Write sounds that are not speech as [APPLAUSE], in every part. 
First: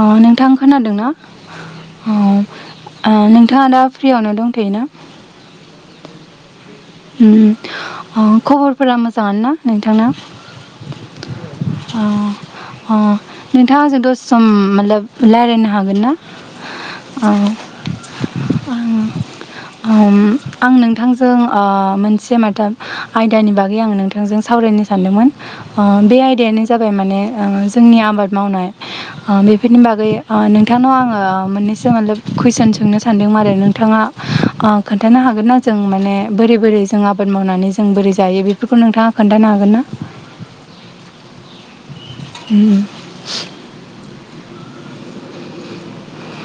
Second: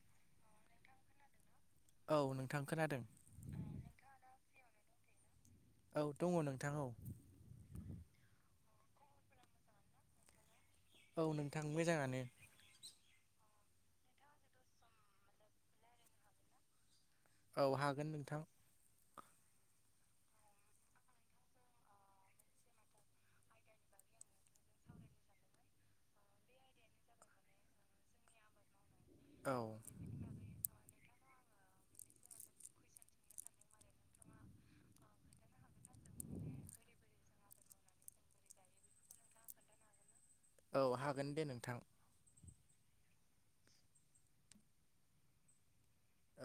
अ नोंथां खोनादोंनाा औ नोंथां खोनादों अ नोंथांङा दा फ्रियावनो दंथयोना औ दंङ नोंथां। खबरफोरा मोजां ना नोंथां औ नोंथां मोजांङानो अ नोंथांङाजों दस सम माबब राय्लायनो हागोन ना अ औ हागोन नोंथां। ओम आं नोंथांजों मोनसे माथा आयदानि बागै आंङो नोंथांजों सावरायनो सानदोंमोन बे आयदायानो जाबाय माने जोंनि आबाद मावनाय औ बेफोरनि बागै नोंथांनाव आंङो मोननैसो माने कुइसन सोंनो सानदों आरो नोंथांङा खोन्थानो हागोनना जों माने बोरै बोरै जों आबाद मावनानै जों बोरै जायो बेफोरखौ नोंथांङा खोन्थानो हागोन ना? औ हागोन दे नोंथां। [INAUDIBLE]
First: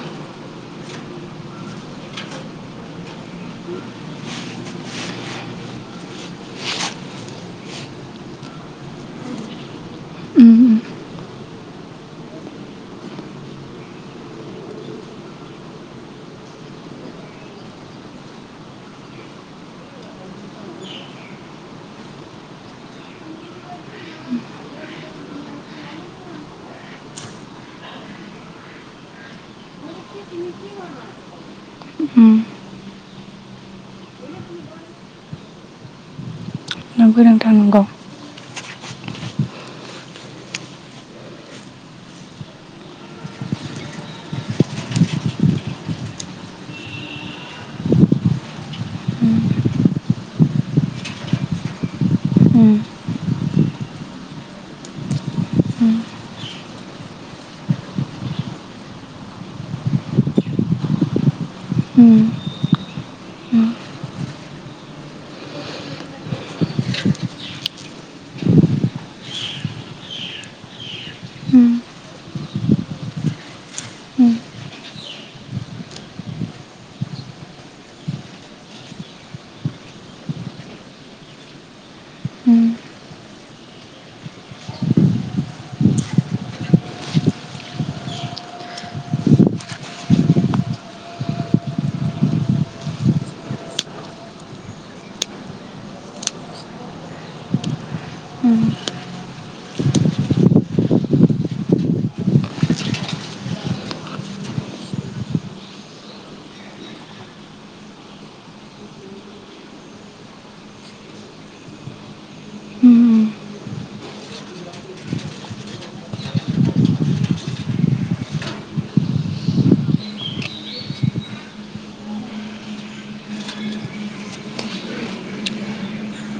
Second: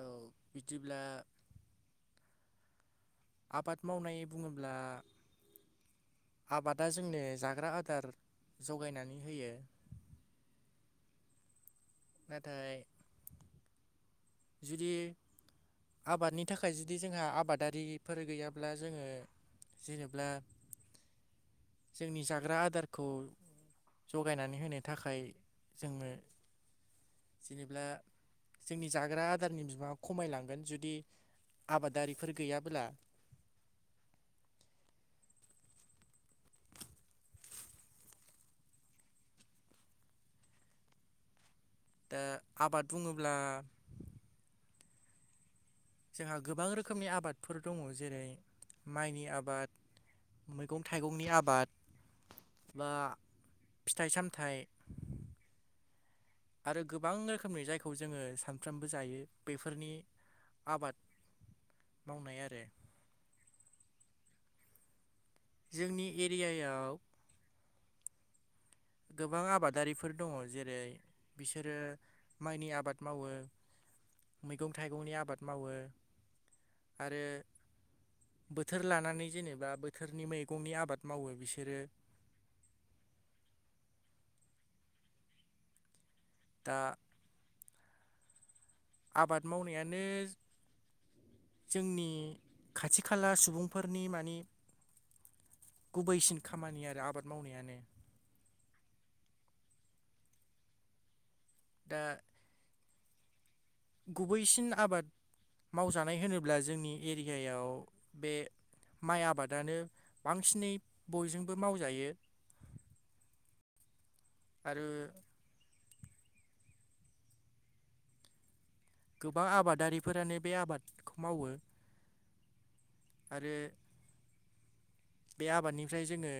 औ बिदिब्ला आबाद मावनाय बुंङोब्ला आबादा जोंनो जाग्रा आदार जगायनानै होयो। उम [UNINTELLIGIBLE] नाथाय जुदि आबादनि थाखाय जुदि जोंहा आबादारिफोर गैयाब्ला जोङो जेनेा जोंनि जाग्रा आदारखौ जगायनानै होनो थाखाय जोङो जेनेब्ला जोंनि जाग्रा आदारनि बिमाङा खमायलांगोन। जुदि उम आबादारिफोर गैयाबो्ला नों गोरोंथारनांगौ। दा आबाद बुङोब्ला जोंहा गोबां रोखोमनि आबादफोर दङ जेरै माइनि आबाद मैगं थाइगंनि आबाद बा फिथाइ सामथाइ आरो गोबां रोखोमनि जायखौ जोङो सानफ्रामबो जायो बेफोरनि आबाद उम मावनाय आरो। उम जोंनि एरियायाव गोबां आबादारिफोर दङ जेरै उम बिसोरो माइनि आबाद मावो। उम मैगं थाइगंनि आबाद मावो आरो बोथोर लानानै जेनेबा बोथोरनि मैगंनि आबाद मावो बिसोरो। उम दा आबाद मावनायानो जोंनि खाथि खाला सुबुंफोरनि मानि गुबैसिन खामानि आरो आबाद मावनायानो। उम दा गुबैसिन आबाद मावजानाय होनोब्ला जोंनि एरियायाव बे माइ आबादानो बांसिनै बयजोंबो मावजायो। उम आरो गोबां आबादारिफोरानो बे आबादखौ मावो। आरो बे आबादनिफ्राय जोङो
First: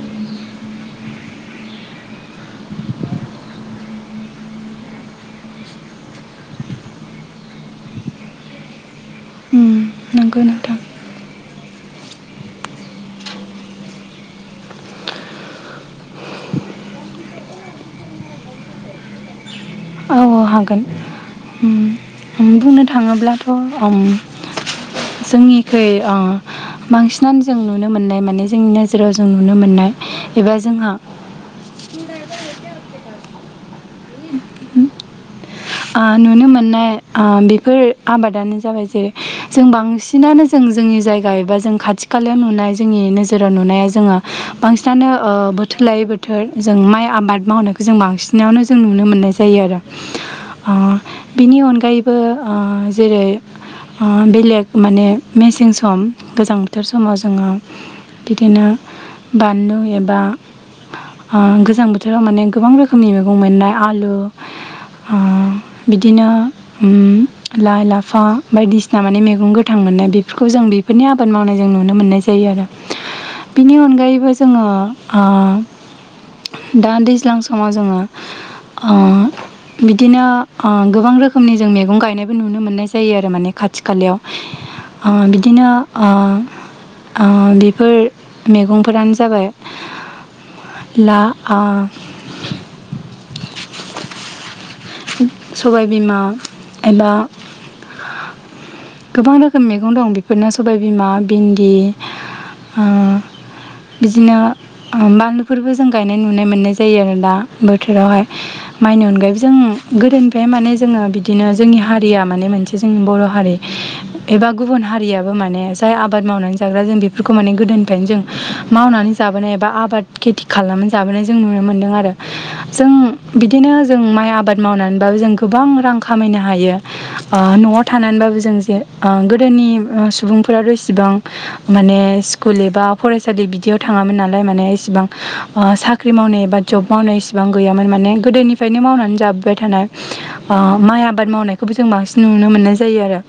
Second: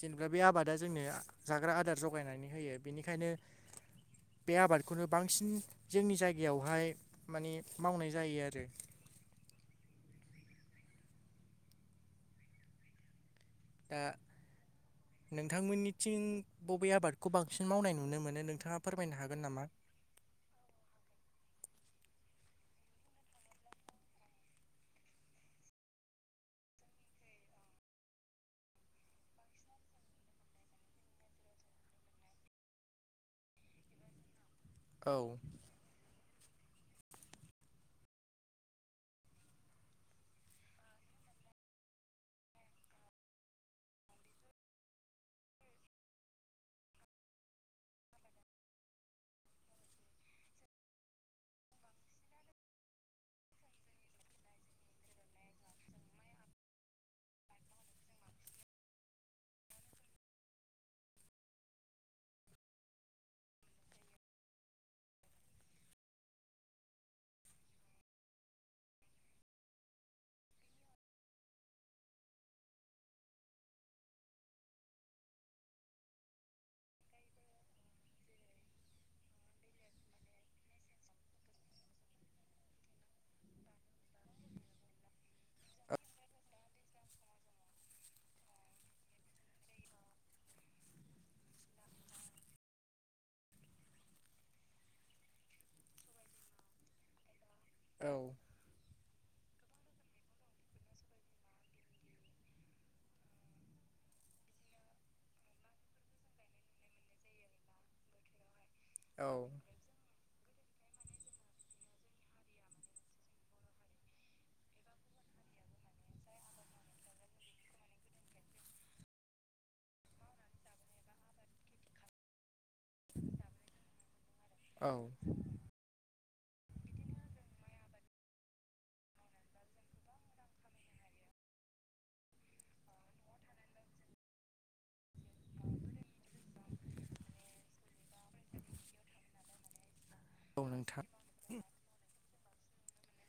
जेनेबा बे आबादा जोंनो जाग्रा आदार जगायनानै होयो बेनिखायनो बे आबादखौनो बांसिन जोंनि जायगायावहाय माने मावनाय जायो आरो। नंगोन नोंथां दा नोंथांमोननिथिं बबे आबादखौ बांसिन मावनाय नुनो मोनो नोंथाङा फोरमायनो हागोन नामा? अ हागोन उम उम बुंनो थाङोब्लाथ'उम जोंनिखै अ बांसिनानो जों नुनो मोननाय माने जोंनि नोजोराव जों नुनो मोननाय एबा जोंहा [UNINTELLIGIBLE] औ ओ नुनो मोननाय ओ बेफोर आबादानो जाबाय जेरै जों बांसिन बिदिनानो जों जोंनि जायगा एबा जों खाथि खालायाव नुनाय जोंनि नोजोराव नुनाया जोङो बांसिनानो ओ बोथोर लायै बोथोर जों माइ आबाद मावनायखौ जों बांसिन नायावनो जों नुनो मोननाय जायो आरो। ओ बिनि अनगायैबो ओ जेरै ओ बेलेग माने मेसें सम गोजां थोर समाव जोङो बिदिनो बानलु एबा ओ गोजां बोथोराव माने गोबां रोखोमनि मैगं मोननाय आलु। बिदिनो उम लाइ लाफा बायदिसिना माने मैगं गोथां मोननाय बेफोरखौ जों बे फोरनि आबाद मावनाय जों नुनो मोननाय जायो आरो। बिनि अनगायैबो जोङो ओ दा दैज्लां समाव जोङो ओ बिदिनो अ गोबां रोखोमनि जों मैगं गायनायबो नुनो मोननाय जायो आरो माने खाथि खालायाव अ बि दिनो ओ ओ बेफोर मैगंफोरानो जाबाय ला आ सबाय बिमा एबा औ गोबां रोखोम मैगं दं बेफोरनो सबायबिमा भिनदि। ओ बिदिनो बानलुफोरबो जों गायनाय नुनाय मोननाय जायो आरो दा बोथोरावहाय। माइनि अनगायैबो औ जों गोदोनिफ्राय माने जोङो बिदिनो जोंनि हारिया माने मोनसे जोंनि बर' हारि एबा गुबुन हारियाबो माने जाय आबाद मावनानै जाग्रा जों बेफोरखौ माने गोदोनिफ्रायनो जों मावनानै जाबोनाय बा आबाद खेति खालामनानै जाबोनाय जों नुनो मोनदों आरो जों बिदिनो जों माय आबाद औ मावनानैबाबो जों गोबां रां खामायनो हायो। ओ न'आव थानानैबाबो जों जे ओ गोदोनि ओ सुबुंफोरा रोसिबां माने स्कुल एबा फरायसालि बिदियाव थाङामोन नालाय माने इसेबां साख ख्रि मावनाय एबा ज'ब मावनाय इसिबां गैयामोन माने गोदोनिफ्रायनो मावनानै जाब बाय थानाय ओ औ माइ नोंथां आबाद मावनाय खोबो जों बांसिन नुनो मोननाय जायो आरो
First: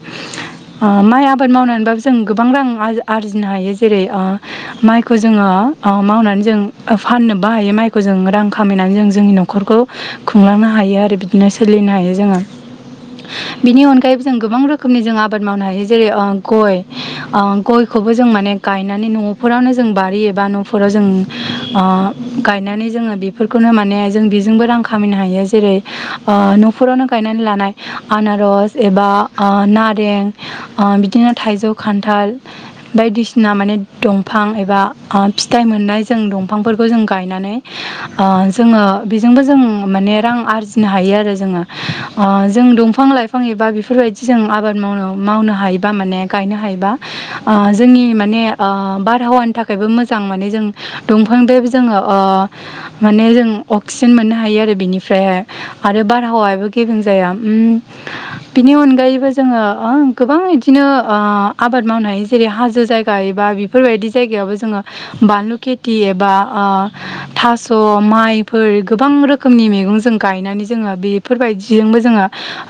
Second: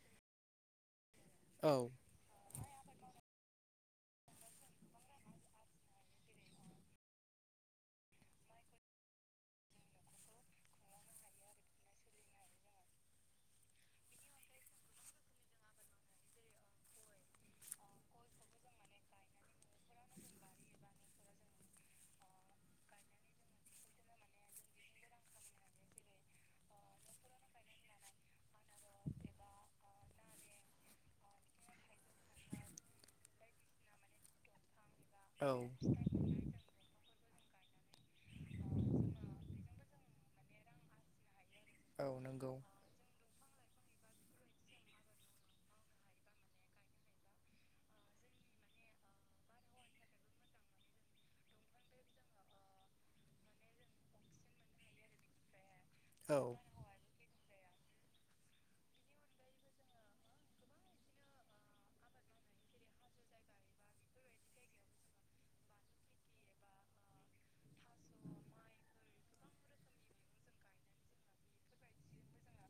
ओ माइ आबाद औ मावनानैबो जों गोबां रां आर आरजिनो हायो जेरै ओ माइखौ जोङो ओ मावनानै जों ओ फाननोबो हायो माइखौ जों रां खामायनानै जों जोंनि न'खरखो खुंलांनो हायो आरो बिदिनो सोलिनो हायो जोङो। बेनि अनगायैबो जों गोबां रोखोमनि जों आबाद मावनो हायो जेरै ओ गय। गयखौबो जों माने गायनानै न'फोरावनो जों बारि एबा न'फोराव जों अ गायनानै जोङो बेफोरखौनो मान जों बेजोंबो रां खामायनो हायो जेरै ओ न'खरावनो गायनानै लानाय आनारस एबा ओ नारें ओ बिदिनो थाइजौ खान्थाल बायदिसिना माने दंफां एबा अ औ फिथाइ मोननाय जों दं फांफोरखौ जों गायनानै ओ जोङो बेजोंबो जों माने रां आरजि नो हायो आरो जोङो औ अ नंगौ जों दफां लाइफां एबा बेफोरबायदि जों आबाद मावन' मावनो हायो। बा माने गायनो हायोबा ओ जोंनि माने ओ बारहावानि थाखायबो मोजां माने जों दंफांदो बो जोङो अ माने जों अक्सिजेन मोननो हायो आरो बिनिफ्राय हाय। आरो औ बारहावायाबो गेबें जाया ओम बिनि अनगायैबो जोङो ओं गोबां बिदिनो ओ आबाद मावनो हायो जेरै हाजो जायगा एबा बिब बेफोरबायदि जायगायावबो जोङो बानलु खेथि एबा ओ थास' माइफोर गोबां रोखोमनि मैगं जों गायनानै जोङो बेफोरबायदिजोंबो जोङो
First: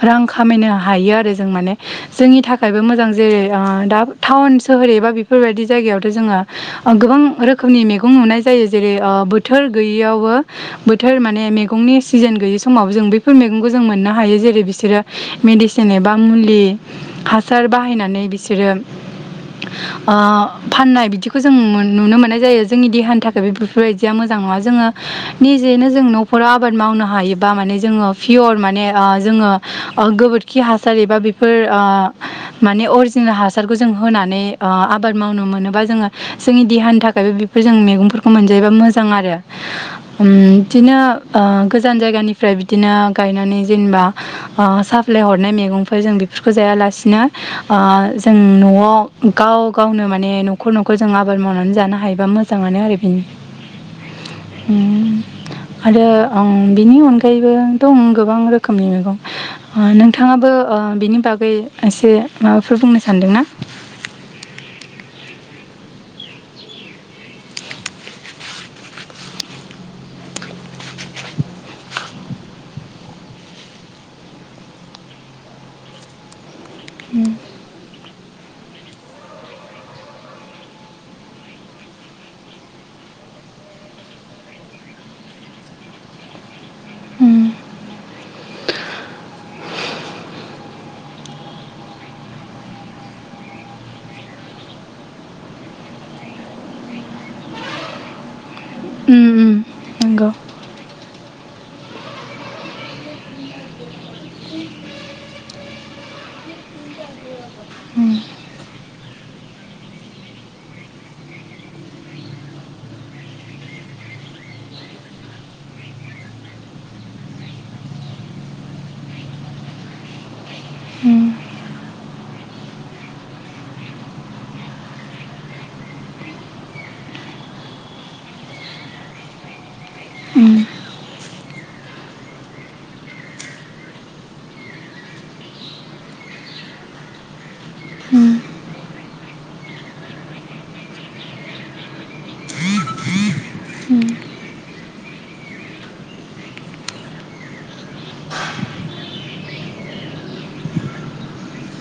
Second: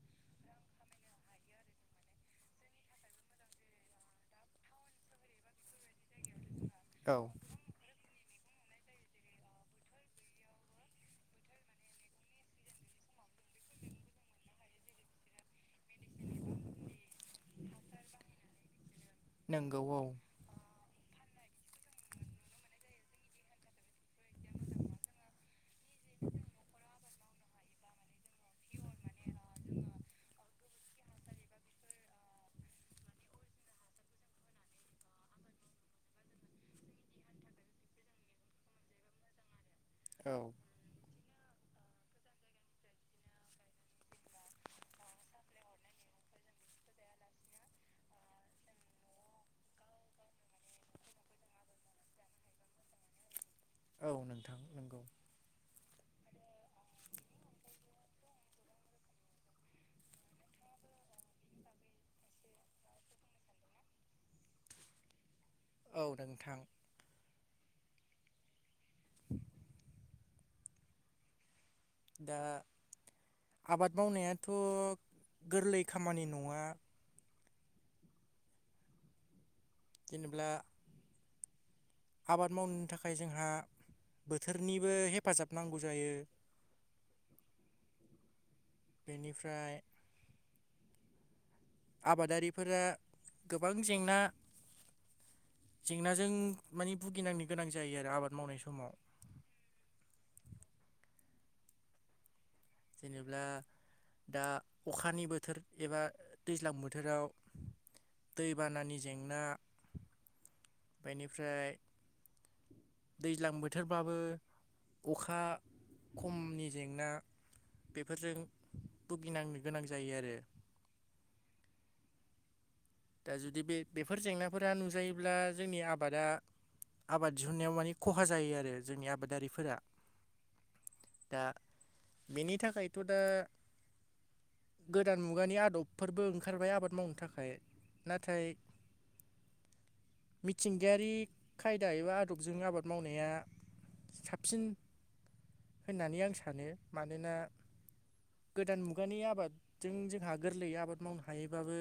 रां खामायनो हायो आरो जों माने। जोंनि थाखायबो मोजां जेरै ओ दा टाउन सोहोर एबा बेफोरबायदि जायगायावथ' जोङो ओ औ गोबां रोखोमनि मैगं नुनाय जायो जेरै ओ बोथोर गोयियावबो बोथोर माने मेगंनि सिजोन गैयि समाव जों बैफोर मैगंखौ जों मोननो हायो जेरै बिसोरो मेडिसिन एबा मुलि हासार बाहायनानै बिसोरो नंगौ अ औ फाननाय बिदिखौ जों मोन नुनो मोननाय जायो जोंनि देहानि थाखायबो बेफोरबायदिया मोजां नङा जोङो निजिनो जों न'फोराव आबाद मावनो हा हायोबा माने जोङो पियर माने ओ जोङो ओ गोबोरखि हासार एबा बेफोर ओ माने अरजिनेल हासारखौ जों होनानै ओ आबाद मावनो मोनोबा जोङो जोंनि देहानि थाखायबो बेफोर जों मैगंफोरखौ मोनजायोबा मोजां आरो। होम औ बिदिनो ओ गोजान जायगानिफ्राय बिदिनो गायनानै जेनेबा ओ साप्लाय हरनाय मैगंफोर जों बेफोरखौ जायालासिनो ओ जों न'आव गाव गावनो माने न'खर - न'खर जों आबाद मावनानै जानो हायोबा मोजाङानो आरो बेन औ नोंथां नंगौ। आरो अं बिनि अनगायैबो दं गोबां रोखोमनि मैगं। अ नोंथाङाबो ओ बिनि बागै एसे माबाफोर बुंनो सानदोंना। औ नोंथां। दा आबाद मावनायाथ' गोरलै खामानि नङा। होम। जेनेब्ला आबाद मावनो थाखाय जोंहा बोथोरनिबो हेफाजाब नांगौ जायो। होम। बेनिफ्राय आबादारिफोरा गोबां जेंना जेंनाजों माने भुगिनांनो गोनां जायो आरो आबाद मावनाय समाव। उम नंगौ। जेनेब्ला दा अखानि बोथोर एबा दैज्लां बोथोराव उम दैबानानि जेंना बेनिफ्राय दैज्लां बोथोरबाबो अखा खमनि जेंना बेफोरजों भुगिनांनो गोनां जायो आरो। उम दा जुदि बे बेफोर जेंनाफोरा नुजायोब्ला जोंनि आबादा आबाद दिहुनन्नायाव मानि खहा जायो आरो जोंनि आबादारिफोरा। उम दा बेनि थाखायथ' दा गोदान मुगानि आदबफोरबो ओंखारबाय आबाद मावनो थाखाय। उम नाथाय मिथिंगायारि खायदा एबा आदबजों आबाद मावनाया साबसिन होननानै आं सानो मानोना गोदान मुगानि आबादजों जोंहा गोरलैयै आबाद मावनो हायोबाबो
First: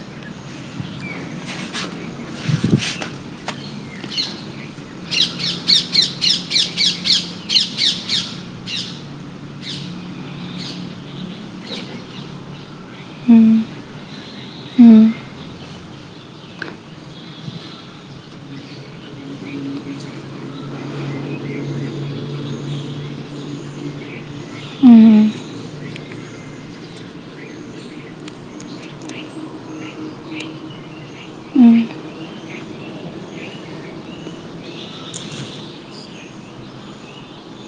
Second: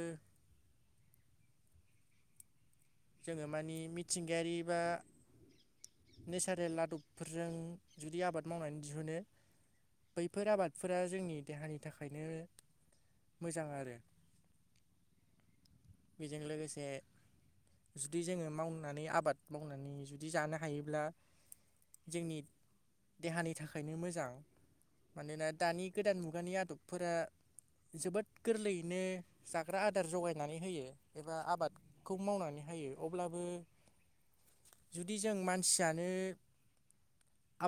जोङो मानि मिथिंगायारि बा नेचारेल आदबफोरजों जुदि आबाद मावनानै दिहुनो बैफोर आबादफोरा जोंनि देहानि थाखायनो उम मोजां आरो उम बेजों लोगोसे जुदि जोङो मावनानै आबाद मावनानै जुदि जानो हायोब्ला जोंनि देहानि थाखायनो मोजां। उम मानोना दानि गोदान मुगानि आदबफोरा जोबोद गोरलैयैनो जाग्रा आदार जगाय नानै होयो एबा उम आबादखौ मावनानै होयो अब्लाबो जुदि जों मानसियानो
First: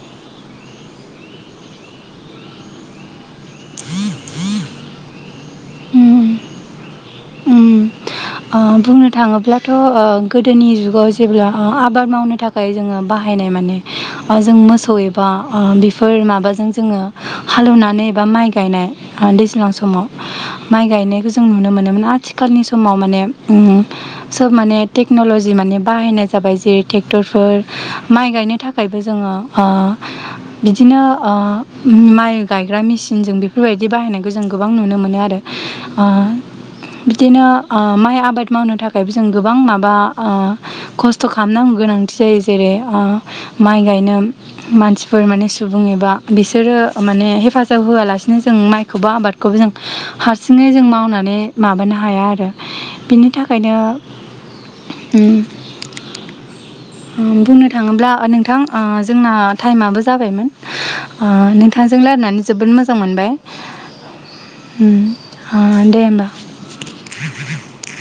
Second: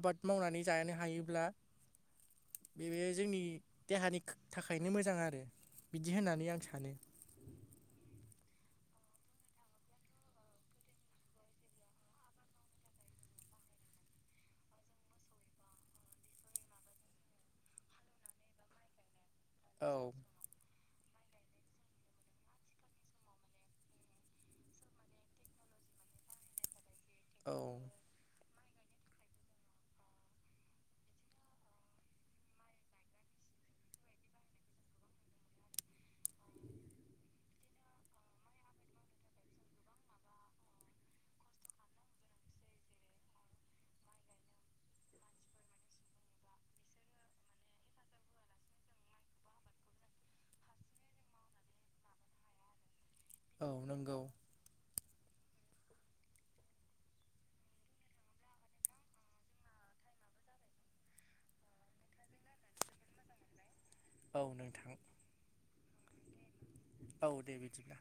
आबाद मावनानै जानो हायोब्ला बे बे जोंनि देहानि खोख-थाखायनो मोजां आरो। बिदि उम होननानै आं सानो। उम बुंनो थाङोब्लाथ' गोदोनि जुगाव जेब्ला ओ आबाद मावनो था खाय जोङो बाहायनाय माने जों मोसौ एबा बेफोर माबाजों जोङो हालौनानै एबा माइ गायनाय ओ दै ज्लां औ समाव माइ गायनायखौ जों नुनो मोनोमोन आथि खालनि समाव माने सोब माने टेक्नलजि माने बाहायनाय जाबाय जेरै ट्रेक्टरफोर औ माइ गायनो थाखायबो जोङो ओ बिदिनो माइ गायग्रा मेसिनजों बेफोरबायदि बाहायनायखौ जों गोबां नुनो मोनो आरो। ओ बिदिनो ओ माइ आबाद मावनो थाखायबो जों गोबां माबा ओ खस्थ' खालामनांगौ गोनांथि जायो जेरै ओ माइ गायनो। मानसिफोर माने सुबुं एबा बिसोरो माने हेफाजाब होआलासिनो जों माइखौबा आबाद खौबो जों हारसिङै जों मावनानै माबानो हा हाया आरो बिनि औ थाखायनो नंगौ उम बुंनो थाङोब्ला नोंथां ओ जोंना टाइमाबो जाबायमोन ओ नोंथांजों रायलायनानै जोबोद मोजां मोनबाय। औ नोंथां उम आ दे होमबा। औ दे बिदिब्ला।